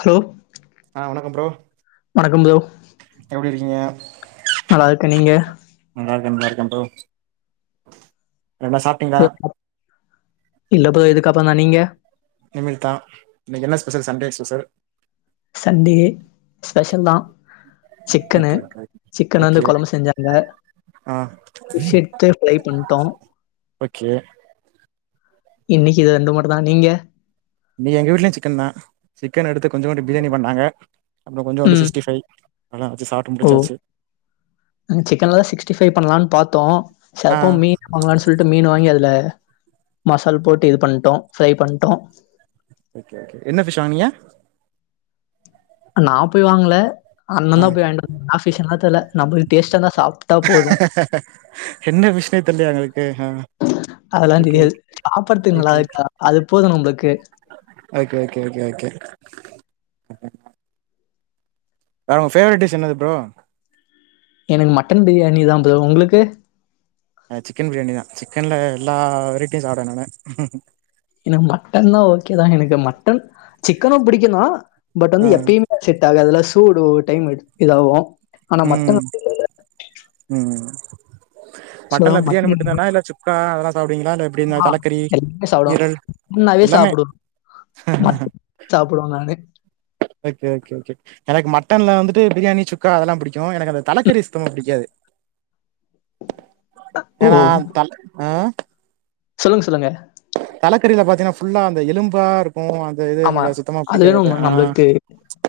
Hello ஆ வணக்கம் bro வணக்கம் ப்ரோ எப்டி இருக்கீங்க நல்லா இருக்க நீங்க நல்லாருக்க நல்லாருக்க ப்ரோ என்ன சாப் [inaudible] இல்ல ப்ரோ இதுக்கு அப்பற தா நீங்க இனிமேல் தா இன்னக்கி என்ன special Sundays special Sunday special தா சிக்கனு ஓகே ஓகே சிக்கன் வந்து ஓகே கொழம்பு செஞ்சாங்க ஆ பிஸ் எத்து ஃப்ரை பண்ட்டோ ஓகே இன்னக்கி இது ரெண்டு மட்டு தா நீங்க இன்னக்கி எங்க வீட்லயும் சிக்கன் தா சிக்கன் எடுத்து கொஞ்சோன்டு பிரியாணி பண்ணாங்க அப்றம் கொஞ்சோண்டு ம் சிக்ஸ்டி பைவ் எலாம் வச்சி சாப்டுமுடிச்சாச்சி சிக்கன்லாதா சிக்ஸ்டி பைவ் பண்ணலான் பாத்தோ ஆ சர் போ மீ்ன் அவங்கள வர சொல்ட்டு மீன் வாங்கி அதுல மசால் போட்டு இது பண்ட்டோ ஃப்ரை பண்ட்டோ ஓகே ஒகே என்ன ஃபிஷ் வாங்னீங்க நா போய் வாங்ல அண்ண ஆ தா போய் வாங்வந்தா இனா ஃபிஷ்ன்ல்லா தெர்ல நம்புளுக்கு டேஸ்டாந்தா சாப்டா போதும் என்ன ஃபிஷ்னே தெர்யா உங்ளுக்கு அ அதெல்லா தெரியாது சாப்பட்றதுக்கு ஓகே ஓகே நல்லாருக்கா அது போது நம்பள்க்கு okay okay K K K. அ உ ஃபாவரட்டிஸ் என்னது ப்ரோ எனக்கு மட்டன் பிரியாணி தா ப்ரோ உங்ளுக்கு எனக்கு சிக்கன் பிரியாணி தா சிக்கன்ல எல்லா வெரைட்டியு சாப்டுவே நானு எனக்கு மட்டன் தா ஓகேதா அது எனக்கு மட்டன் சிக்கனு புடிக்கு தா பட் வந்து ஆ எப்பயுமே செட் ஆகாதுல சூடு ஒரு டைம் எடுக்கலாவ ம் ம் மட்டன்ல பிரியாணி மட்டன் மட்டுதானா இல்ல சுக்கா அதெல்லா சாப்டுவீங்களா இல்ல எப்டி இந்த தலைக்கறி ஈரல் ஃபுல்லாவே எல்லாமே சாப்டு சாப்டுவோ நானே ஓகே ஓகே ஓகே எனக்கு மட்டன்ல வந்துட்டு பிரியாணி சுக்கா அதெல்லா புடிக்கு எனக்கு அந்த தலைக்கறி சுத்தமா புடிக்காது ஓ அ தல அ சொல்லுங்க சொல்லுங்க தலக்கறில பாத்தீங்கனா ஃபுல்லா அந்த எலும்பா இருக்கு அந்த இது ஆமா எனக்கு சுத்தமா அதுவே புடிக்காது நம்ம அது ஆ நம்மளுக்கு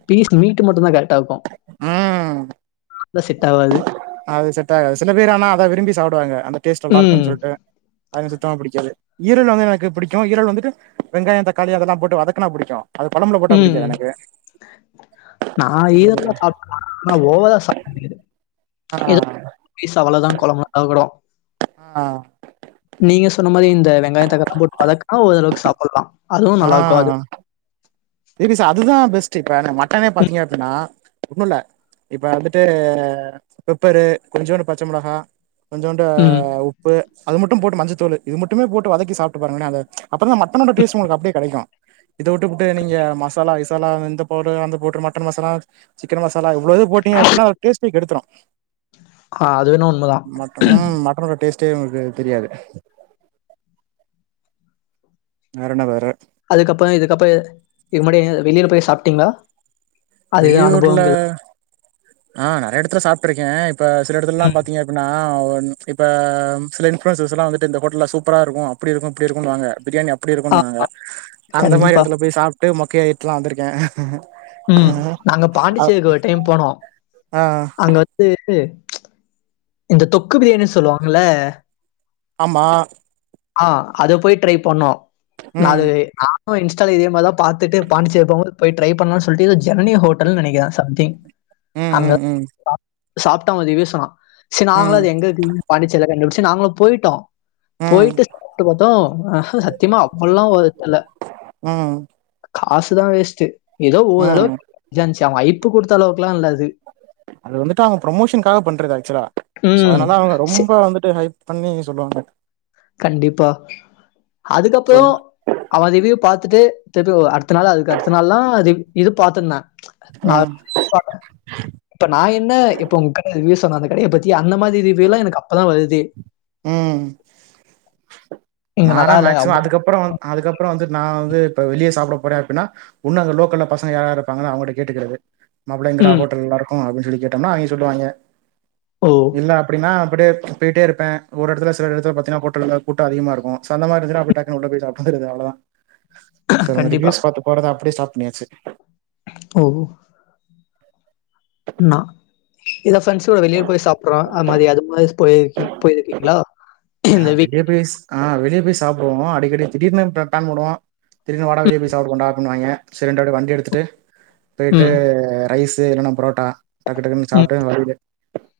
பீஸ் மீட்டு மட்டுதா கரெக்டா இருக்கு ம் அதா செட் ஆவாது அது செட் ஆகாது சில பேர் ஆனா அதை விரும்பி சாப்டுவாங்க அந்த டேஸ்ட் நல்லா ம் இருக்குன் சொல்ட்டு அது எனக்கு சுத்தமா புடிக்காது ஈரல் வந்து எனக்கு புடிக்கு ஈரல் வந்துட்டு வெங்காய தக்காளி அதெல்லா போட்டு வதக்குனா புடிக்கு அது கொழம்புல போட்டா ம் புடிக்காது எனக்கு நா அப்பற என்னது ஈரலா ஆனா ஓவரா சாப்ட முடியாது எதே ஆ ஒரு பீஸ் அவ்ளோ தா கொழம்பு அது கூட ஆ நீங்க சொன்ன மாரி இந்த வெங்காய தக்காளில்லா போட்டு வதக்குனா ஓரளவுக்கு சாப்டலா அதுவு நல்லா இருக்கு அது விபி சார் அதுதா பெஸ்ட் இப்ப ந மட்டனே பாத்தீங்க அப்டின்னா ஒன்னுல்ல இப்ப வந்துட்டு பெப்பரு கொஞ்சோண்டு பச்ச மொளகா கொஞ்சோண்டு ம். உப்பு அது மட்டு போட்டு மஞ்சத்தூள் இது மட்டுமே போட்டு வதக்கி சாப்ட்டு பாருங்களே அத அப்போதா மட்டனோ ட டேஸ்ட் உங்களுக்கு அப்படியே கெடைக்கு இதை விட்டுபுட்டு நீங்க ஏ மசாலா கிசாலா இந்த பவுடரு அந்த powder mutton masala chicken masala இவ்ளோவயு போட்டிங்க அப்டினா ஒரு டேஸ்ட்டே கெடுத்துரு அது என்னவோ உண்மதா மட்டன் ஓட டேஸ்ட் டே உங்கள்க்கு தெரியாது வேறென்ன வேற அதுக்கப்பற இதுக்கப்பற இது முன்னாடி வெளியூர் போய் சாப்ட்டீங்ளா வெளியூர்ல ஆ நெறய எடத்துல சாப்ட்டுருக்க இப்ப சில எடத்துலல்லா ம். பாத்தீங்க அப்டினா அ இப்ப சில இன்ஃப்லுயன்சர்ஸ்ல்லாவந்து இந்த ஹோட்டல்ல சூப்பரா இருக்கு அப்டி இருக்கு இப்டி இருக்குனு வாங்க பிரியாணி அப் அப்டி ஆ இருக்குன்னுவாங்க அந்த மாரி கண்டிப்பா. எடத்துல போய் சாப்ட்டு மொக்கயாய்ட்டுலா வந்திருக்க ம் நாங்க பாண்டிச்சேரிக்கு ஒரு டைம் போனோ ஆ அங்க இது இந்த தொக்கு பிரியாணின் சொல்லுவாங்கள ஆமா ஆ அத போய் ட்ரை பண்ணோ ம் நாது அ இன்ஸ்டால இதே மாதிரிதா பாத்துட்டு பாண்டிச்சேரி போனப்ப போய் ட்ரை பண்ணலு சொல்லிட்டு ஜெனனி ஹட்டல்ன்னு நனைக்குறே சம்திங் ம் அங்க ம் ம் சாப்ட சாப்ட்ட ரீவ்யூஸ் சரி நாங்களு ம் அது எங்க இருக்குனு பாண்டிச்சேரில கண்டுபிடிச்சு நாங்களு போயிட்டோ ம் போயிட்டு சாப்பிட்டு பாதோ சத்தியமா அப்டில்லாம ஒருதுல ம் காசுதா வேஸ்ட் ஏதோ ம் ஓரளவுக்கு இதாருந்துச்சு அவன் யைப்பு கொடுத்த அளவுக்கொல்லா இல்லா அது அது வந்துட்டு அவுங்க ப்ரொமோஷனக்காக பண்றது ஆக்சுவலா ம். அதுனால அவுங்க சே ரொம்ப வந்துட்டு ஹய் பண்ணி சொல்லுவாங்க கண்டிப்பா அதுக்கப்றோ சொல் அவன் ரிவுவ்யு பாத்துட்டு திருப்பி அடுத்த நாள் அதுக்கு அடுத்த நாள்லா இது பாத்ரலா நான் ம் என்ன இப்ப நா என்ன இப்ப உங்க கடை வ சொன்னேன் அந்த அந்த மாதிரி ரிவியலா எனக்கு அப்பதா வருது உ இங்க நானா நல்லா இல்ல. மேக்சிமம் அவ்ளோ அதுக்கப்புறோ வந்து அதுக்கப்புறோ வந்து நா வந்து இப்ப வெளியே சாப்பிட போறே அப்படின்னா உண்ணு அங்க லோக்கல்ல பசங்க யாரா இருப்பாங்கன்னா அவுங்கட கேட்டுக்கறது மாப்ள எங்கடா ம். ஹோட்டல் நல்ல இருக்கு அப்டின்னு சொல்லி கேட்டோம்னா அவிங்க சொல்லுவாங்கே ஓ இல்ல அப்டின்னா அப்டியே போய்ட்டே இருப்பே ஒரு இடத்து சில இடத்துல பத்தினன்னா போல கூட்ட அதிகமா இருக்கு சோ அந்த மாதிர இருந்து டக்குனு உள்ள போய சப்பிடாது அவ்ளதா சார் உ கண்டிப்பா. ரிவூஸ் பாத்து போறத அப்படியே ஸ்டாப் பண்ணியாச்சு ஓ இதான் ஃப்ரெண்ட்ஸ் கூட வெளியில போய் சாப்பிடுறோ அது மாதிரி அது மாதிர போயிரு போயிருக்கீங்களா ஆ இந்த வீக் வெளிய சா ஆ வெளிய போய் சாப்பிடுவோ அடிக்கடி திடீர்ன்னு பிளான் போடுவோ திடீர்னு வாடா வெளியே போய் சாப்பிடுவோ அப்பிடினுவாங்க சரின்னுட அப்டே வண்டி எடுத்துட்டு போயிட்டு ம். ரைசு இல்லன்னா பரோட்டா டக்கு டக்குன்னு ம். சாப்ட்டு வழில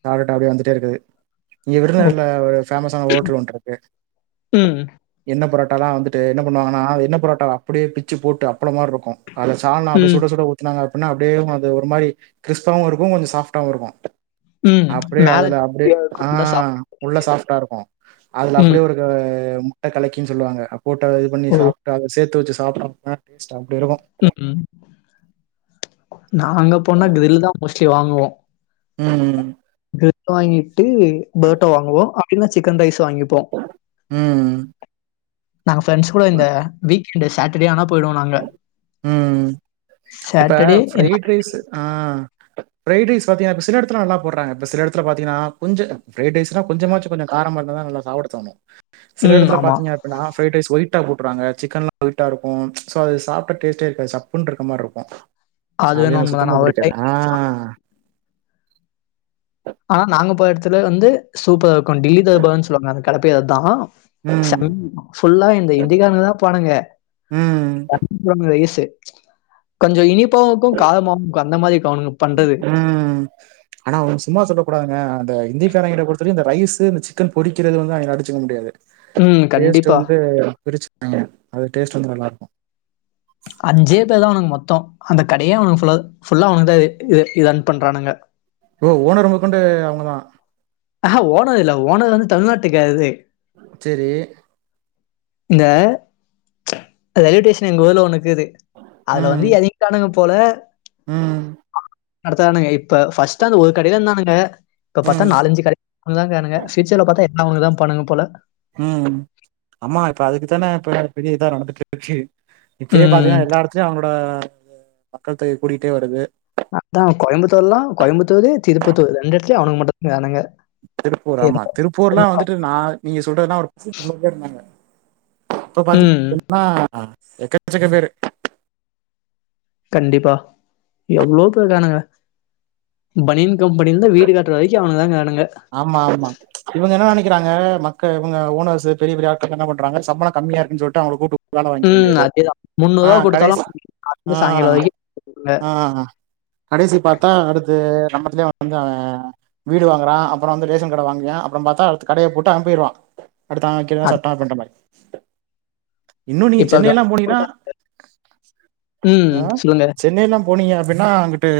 சாப்ட்டு அப்படியே வந்துட்டே இருக்குது இங்க ஓ! விருதுநகர்ல ஒரு பேமஸ் ஆனா ஹோட் ட்டல் ஒன்னு இருக்கு ம், எண்ண பரோட்டாலா வந்துட்டு என்ன பண்ணுவாங்கன்னா என்ன பரோட்டாவ அப்டியே பிச்சு போட்டு அப்பளோ மாதிரி இருக்கு அதுல சால்நா அப்படியே ம், சுட சுட ஊத்தினாங்க அப்டினா அப்டியே அது ஒரு மாதிரி கிரிஸ்பாகவு இருக்கு கொஞ்சொ சாஃப்டாவு இருக்கு ம். அப்படியே மேல அதுல அப்படியே கிறிஸ்பியா இருக்கும். உள்ள சாஃப்ட். ஆஹ் உள்ள சாஃப்ட்டா இருக்கு அதுல ம். அப்டியே ஒரு முட்டை கலக்கின்னு சொல்லுவாங்க போட்ட இது பண்ணி ஓ! சா அத சேர்த்து வச்சு சாப்பிறானுங்க ம் நா அங்க போனா கிரில்லு தா மோஸ்ட்லி வாங்குவோ உ உ கிரில் வாங்கிட்டு பரோட்டா வாங்குவோ அப்டி இல்லனா சிக்கன் ரைஸ் வாங்கிப் உ நாங்க ஃப்ரெண்ட்ஸ் கூட இந்த வீக்கெண்ட்டு சேட்டர்டே ஆனா போயிடுவோ நாங்க உ இப்ப சாட்டர்டே இல்ல ஃபிரைட் ரைஸ் ஆஹ் பிரைட் ரைஸ் பாத்தீங்கனா இப்ப சில இடத்துல நல்ல போடறாங்க இந்த சில இடத்துலத்த பாத்தீங்கனா கொஞ்சோ ப்ரைட் ரைஸ்ன்னா கொஞ்சமாச்சு கொஞ்சோ காரமா இருந்த தா நல்லா இரு சாப்பிட தோணு சில ம் இடத்துல ஆமா. பாத்தீங்க அப்படின்னா ப்ரைடு ரைஸ் ஒயிட்டா போட்டுறாங்க சிக்கன் எல்லா ஒயிட்டாக்கு சோ அது சாப் இப்ப டேஸ்டே இருக்காது சப்புன்னு இருக்க மாறி இருக்கு அது வேணா என்னக்கு உண்மதான். சுத்தமா நான் ஒரு புடிக்காது டைம் ஆனா நாங்க போற இடத்துல வந்து சூப்பரா இருக்கு டெல்லி தாபான்னு சொல்லுவாங்க அந்த கடைப்பேரு அதா ம். செம புல்லா இந்த ஹிந்தி காரனுக்குதா இருப்பானுங்க ம். [inaudible] வயசு கொஞ்சோ இனிப்பவு இருக்கு காரமாவுஇருக்கு அந்த மாதிரி இருக்கு அவனுங்க பண்றது ம். ஆனா அவுங்க சும்மா சொல்லக் கூடாதுங்க அந்த ஹிந்திகாரனுங்க பொறுத்த வரைக்கு இந்த ரைஸ்சு இந்த சிக்கன் பொரிக்கிறது வந்து அவுங்கள அடிச்சுக்க முடியாது ம். டேஸ்ட் கண்டிப்பா. வந்து பிரிச்சுப்பாங்க அதோட டேஸ்ட் வந்து நல்லா இருக்கும் அஞ்சே பேர் தா அவனுக்கு மொத்தோ அந்த கடையே அவனுக்கு ஃபுல்லா ஃபுல்லா அவனுக்கு தா இ இது இது ரன் பண்ணுறானுங்க ஓ ஓனர்ங்க கொண்டு அவுங்கதா ஆ ஓனர் இல்ல ஓனர் வந்து தமிழ்நாட்டுக்கறது சேரி இந்த ரயில்வே ஸ்டேஷன் எங்க ஊர்ல ஒன்னு கீது அதுல வந்து ம். எறங்கிட்டானுங்க போல ம் நடத்தனானுங்க இப்ப பர்ஸ்ட் அந்த ஒரு கடைல இருந்தானங்க இப்ப பத்தா ம். நாலஞ்சு க அவனுங்கதா இருக்காணுங்க பியூச்சர்ல பாத்தா எல்லா அவனுங்கதா இருப்பானுங்க போல ம் ஆமா இப்ப அதுக்கு தான இப்ப பெரிய இதா நடந்து ருக்கு இப்பயே ம். பாத்தீங்கன்னா எல்லா எடத்துலயும் அவங்களோட மக்கள் தொகை கூடிட்டே வருது ஆ அதான் கோயம்புத்தூர்லாம் கோயம்புத்தூர் திருப்பத்தூர் ரெண்டு எடத்தலையும் அவனுங்க மட்டுந்தா கானுங்க திருப்பூர் ஆமா திருப்பூர்ல்லா வந்துட்டு நா நீங்க சொல்றதுல்லாம் [inaudible] இருந்தாங்க இப்ப ம். பாத்தீங்கன்னா எக்கச்சக்க பேரு கண்டிப்பா எவ்ளோ பேரு இருக்கானுங்க பனியன் கம்பெனிலருந்து வீடு காட்டுற வரைக்கும் அவனுக்க தா இருக்காணுங்க ஆமா ஆமா இவங்க என்ன நெனைக்கிறாங்க மக்கள் இங்க ஓனர்ஸ் பெரிய பெரிய ஆட்கள் என்ன பண்றாங்க சம்பள கம்மியா இருக்குன்னு சொல்லிட்டு அவங்கள கூப்பிட்டு வேல வாங்கிக்க ம். வேண்டியது அதேதான். ரூ. ஆ கொடுத்தாலும் கடைசி ஆ வந்து சாயங்காலம் வரைக்கும் இருப்பாங்க. ஆ கடைசி பாத்தா அடுத்து நம்ம எடத்துலயே வந்து அவே வீடு வாங்குறா அப்பறோ வந்து ரேசன் கார்டு வாங்குவியா அப்பறோ பாத்தா அடுத்த கடைய போட்டு அவே போயிருவா அடுத்து அவன்வேக்குறதா அத் சட்டோ அப்டின்ற மாரி இன்னு நீங்க இப்ப க சென்னையல்லா போனீங்கன்னா ம். ஆ சொல்லுங்க. சென்னையல்லாம் போனீங்க அப்படின்னா அங்கட்டு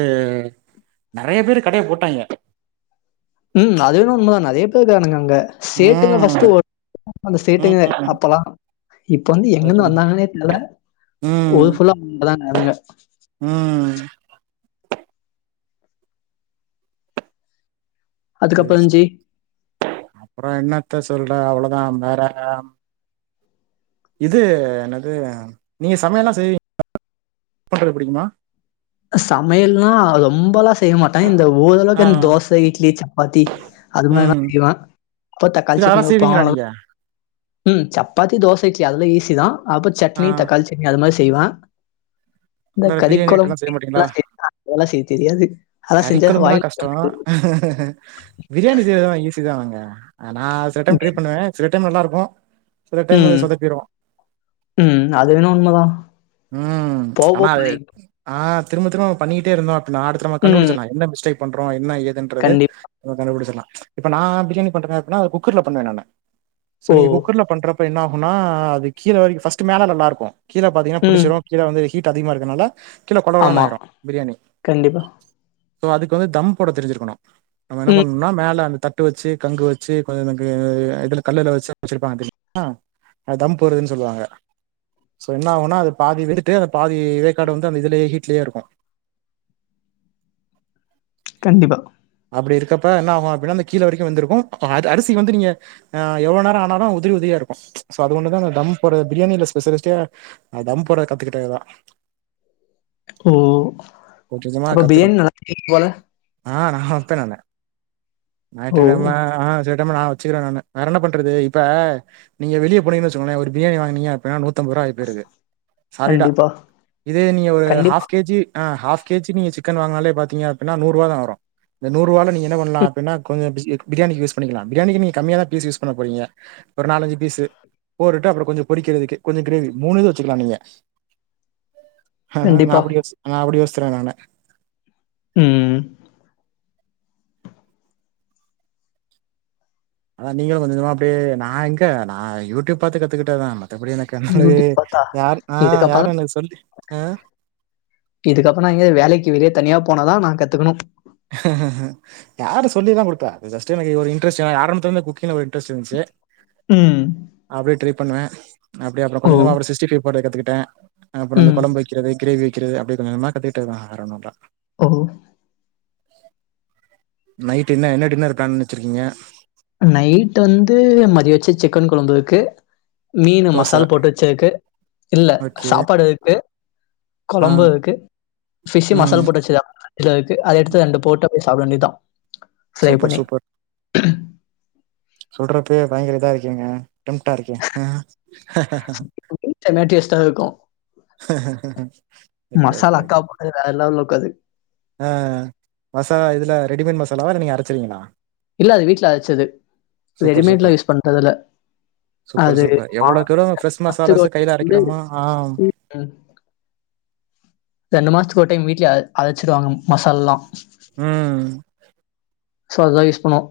நறைய பேரு கடைய போட்டாங்க ம் அதுவேன்னவோ உண்மதா நறைய பேருக்கானுங்க அங்க சேட்டுங்க ம் ஃபர்ஸ்ட்டு ஒட் அந்த சேட்டுங்க ம் அப்பல்லா இப்ப வந்து எங்க அத இருந்து சொல்லுங்க வந்தாங்கன்னே தெரியல ம் ஊருபுல்லா அவனுங்க தா இருக்காணுங்க ம் சேரி அதுக்கப்புறம் இருந்துச்சு, சேரி அப்பறோ என்னத்த சொல்ற அவளதா வேற இது என்னது நீங்க சமையல்லா செய்வீங் பண்றது பிடிக்குமா சமையல்னா ரொம்பல்லா செய்ய மாட்டே இந்த ஆ ஓரளவுக்கு இந்த தோச இட்லி சப்பாத்தி அது மாதிரிதா ம் செய்யுவே அப்ப தக்காளி இது சட்னி அதெல்லா வெப்போ செய்வீங்களா அவ்ளதா நீங்க ம் சப்பாத்தி தோச இட்லி அதெல்லாம் ஈஸி தா அப்ப ஆ சட்னி தக்காளி சட்னி அது மாரி செய்வே இந்த வேற கறி பிரியாணி ஐட்டம்லா செய்ய கொழம்பு மாட்டீங்களா அதெல்லா செய்ய தெரியாது ஆனா கறி செஞ்சா கொழம்புதா வாயில வைக்க கஷ்டோ முடியாது பிரியாணி செய்றதெல்லா ஈஸி தான்ங்க நா சில டைம் ட்ரை பண்ணுவே சில டைம் நல்லா இருக்கும் சில டைம் ம். வந்து சொதப்பீரும் ம். அது வேணா உண்மதான். ம் போக போக அத பழகிடும். ஆ திரும்ப திரும்ப பண்ணிட்டே இருந்தோ அப்டின்னா அடுத்து நம்ம ம். கண்டுபுடிச்சர்லா என்ன மிஸ்டேக் பண்றோ என்ன ஏதுன்னு ன்றது கண்டிப் கண்டுபிடுச்சறலாம் இப்ப நா பிரியாணி பண்றேன்னா குக்கர்ல பண்ணுவே நானு சோ ஓ! நீங்க குக்கர்ல பண்றப்ப என்ன ஆகுனா அது கீழ வரைக்கும் பர்ஸ்ட் மேல நல்லா இருக்கும் கீழ பாத்தீங்கன்னா ம். புடிச்சுரும் கீழ வந்து ஹீட் அதிகமா இருக்கனால கீழ கொலகொலனு ஆமா. ஆயிரும் பிரியாணி கண்டிப்பா. சோ அதுக்கு வந்து தம்போட தெரிஞ்சிருக்கணும் நம்ம என்ன ம். பண்ணனுன்னா மேல அந்த தட் ட்டு வச்சு கங்கு வச்சு கொஞ்ச இதுல கல்லுல வச்சு வச்சிருப்பாங்க தெரியுமா அது தம் போட்றதுன் சொல்லுவாங்க சோ என்ன ஆகுன்னா அது பாதி வெந்துட்டு அந்த பாதி வேக்காடு வந்து அந்த இதுலே ஹீ்ட்லே இருக்கு கண்டிப்பா அப்டி இருக்கப்ப என்ன ஆகு அப்டினா அந்த கீழ வரைக்கு வெந்திருக்கு அ அது அரிசி வந்து நீங்க ஆ எவ்ளோ நேரோ ஆனாலு உதிரி உதிரியா இருக்கு சோ அது ஒன்னு தா அந்த தம் போட்ற பிரியாணில ஸ்பெஷலிஸ்ட்டே அது தம் போட்றது கத்துக்கிட்டதுதா ம் கொஞ்ச கொஞ்மா கத்துக்கணு ஆ நா வெப்பே நானு ஓ! ஞாற்றுகெழம ஆ சேர் கெழம நா வச்சிகிறே நானு வேற என்ன பண்றது இப்ப நீங்க வெளிய போனீங்கன் வெச்சுக்கோங்ளே ஒரு பிரியாணி வாங்னீங்க அப்பிட்னா நூத் தம்பர்ருவா வாய்பிருக்கு சாலிடா கண்டிப்பா. இதே நீங்க ஒரு கண்டிப்பா. ஹாஃப் கே ஜி ஆ ஹாஃ கே ஜி நீங்க சிக்கன் வாங்னாலே பாத்தீங்க அப்பிட்னா நூர்ருவா தா வரு இந்த நூர்ருவால நீங்க என்ன பண்ணலா ம். அப்பிட்னா கொஞ்ச பிஸ் அ பிரியாணிக்கு யூஸ் பண்ணிக்கலா பிரியாணிக்கு நீங்க கம்மியா தா பீஸ் யூஸ் பண்ண போறீங்க ஒரு நாலஞ்சு பீஸு போட்டுட்டு அப்பறோ கொஞ்ச பொரிக்கிறதுக்கு கொஞ்ச க்ரேவி மூணு இது வச்சிக்கலா நீங்க நா கண்டிப்பா. அப்பிடி வெஸ்ஸு நா அப்டி வெஸ்த்தரே நானு ம் அதா நீங்களு கொஞ்ச கொஞ்சமா அப்டியே நா எங்க நா யூடியூப் பாத்து கத்துக்கிட்டத் தா மத்தபடி எனக் கன்ஃப்ளே யூடியூப் பார்த்தா, யாரு ஆ யாரு இதுக்கப்பறம் எனக் சொல்லி ஆ இதுக்கப்றோ நா எங்யாது வேலைக்கு வெளிய தனியா போனதா நா கத்துக்கணு ஹஹா யாரு சொல்லில்லா குடுப்பா அது ஜஸ்ட்டு எனக்கு ஒரு இன்ட்ரஸ்ட்டு ஏனா ஆரம்பத்துலர்ந்தே குக்கிங்ல ஒரு இன்ட்ரஸ்ட் இர்ந்ச்சு ம். அப்டியே ட்ரை பண்ணுவே அப்டியே அப்றோ ஓ! கொஞ்ச கொஞ்சமா ஒரு சிக்ஸ்டி ஃபை போட கத்துகிட்டே அப்பறோ அந்த ம். கொழம் வைக்கிறது க்ரேவி வெக்கிறது அப்டியே கொஞ்ச கொஞ்சமா கத்துகிட்டத் தா வேற ஒன்னுல்ல ஓ ஓ நைட் என்ன என்ன டின்னர் பிளான் பண்ணி வச்சிருக்கீங்க நைட்டு வந்து மதிய வெச்ச சிக்கன் கொழம்பு இருக்கு மீனு தோசை மசால் போட்டு வெச்சிருக்கு இல்ல ஓகே சாப்பாடு இருக்கு ஆ கொழம்பு இருக்கு ஃபிஷ்ஷு ம் மசால் போட்டு வெச்சுத் தா இது இருக்கு அத எடுத்து ரெண்டு போட்டா போய் சாப்ட வேண்டியத் தா ஃப்ரை சூப்பர் பண்ணி சொல்றப்பயே பயங்கர இதா இருக்கீங்க டெம்ட்டா இருக்கே செம டேஸ்ட்டா இருக்கு ஓகே அல்லா ஓகே அக்கா போட்டது வேற லெவல்ல இருக்கு அது ஆ மசாலா இதுல ரெடிமேட் மசாலாவா இல்ல நீங்க அரச்சிருவீங்களா இல்ல அது வீட்ல அர்ச்சது சூப்பர் ரெடிமேட்லா சூப்பர் யூஸ் பண்றதில்ல சூப்பர் அது சூப்பர் எவ்ளோக்கெவ்ளோ ஃப்ரெஷ் மாசத்துக்கு மசாலாஸ்ஸ ஒரு டைம் கைல வந்து அரைக்றமோ ஆ ம் ரெண்டு மாஸ்த்துக் ஒரு டைம் வீட்லே அ அரச்சிடுவாங்க மசால்லா ம் சோ அது தா யூஸ் பண்ணுவோ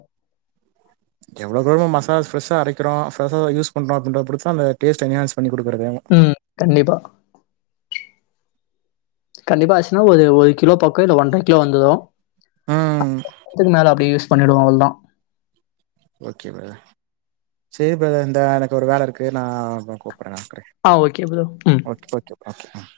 எவ்ளோக்கெவ்ளோ மசால்ஸ் ஃப்ரெஷ்ஷா அரைக்கிறோ ஃப்ஷஷ்ஷா யூஸ் பண்றோ அப்டின்ற பொறுத்து தா அந்த டேஸ்ட் என்கேனன்ஸ் பண்ணி குடுக்கறதேவு ம் கண்டிப்பா கண்டிப்பா அர்ஸ்ன்னா ஒரு ஒரு கிலோ பக்கோ இல்ல ஒன்ற கிலோ வந்துரு ம் அதுக்கு மேல அப்டியே யூஸ் பண்ணிடுவோ அவ்ள் தா ஓகே பிரதர் செரி பிரதர் இந்த எனக்கு ஒரு வேல இருக்குது நா கூப்பட்ற வைக்கற ஆ ஓகே ப்ரோ ம் ஓகே ப்ரோ ம்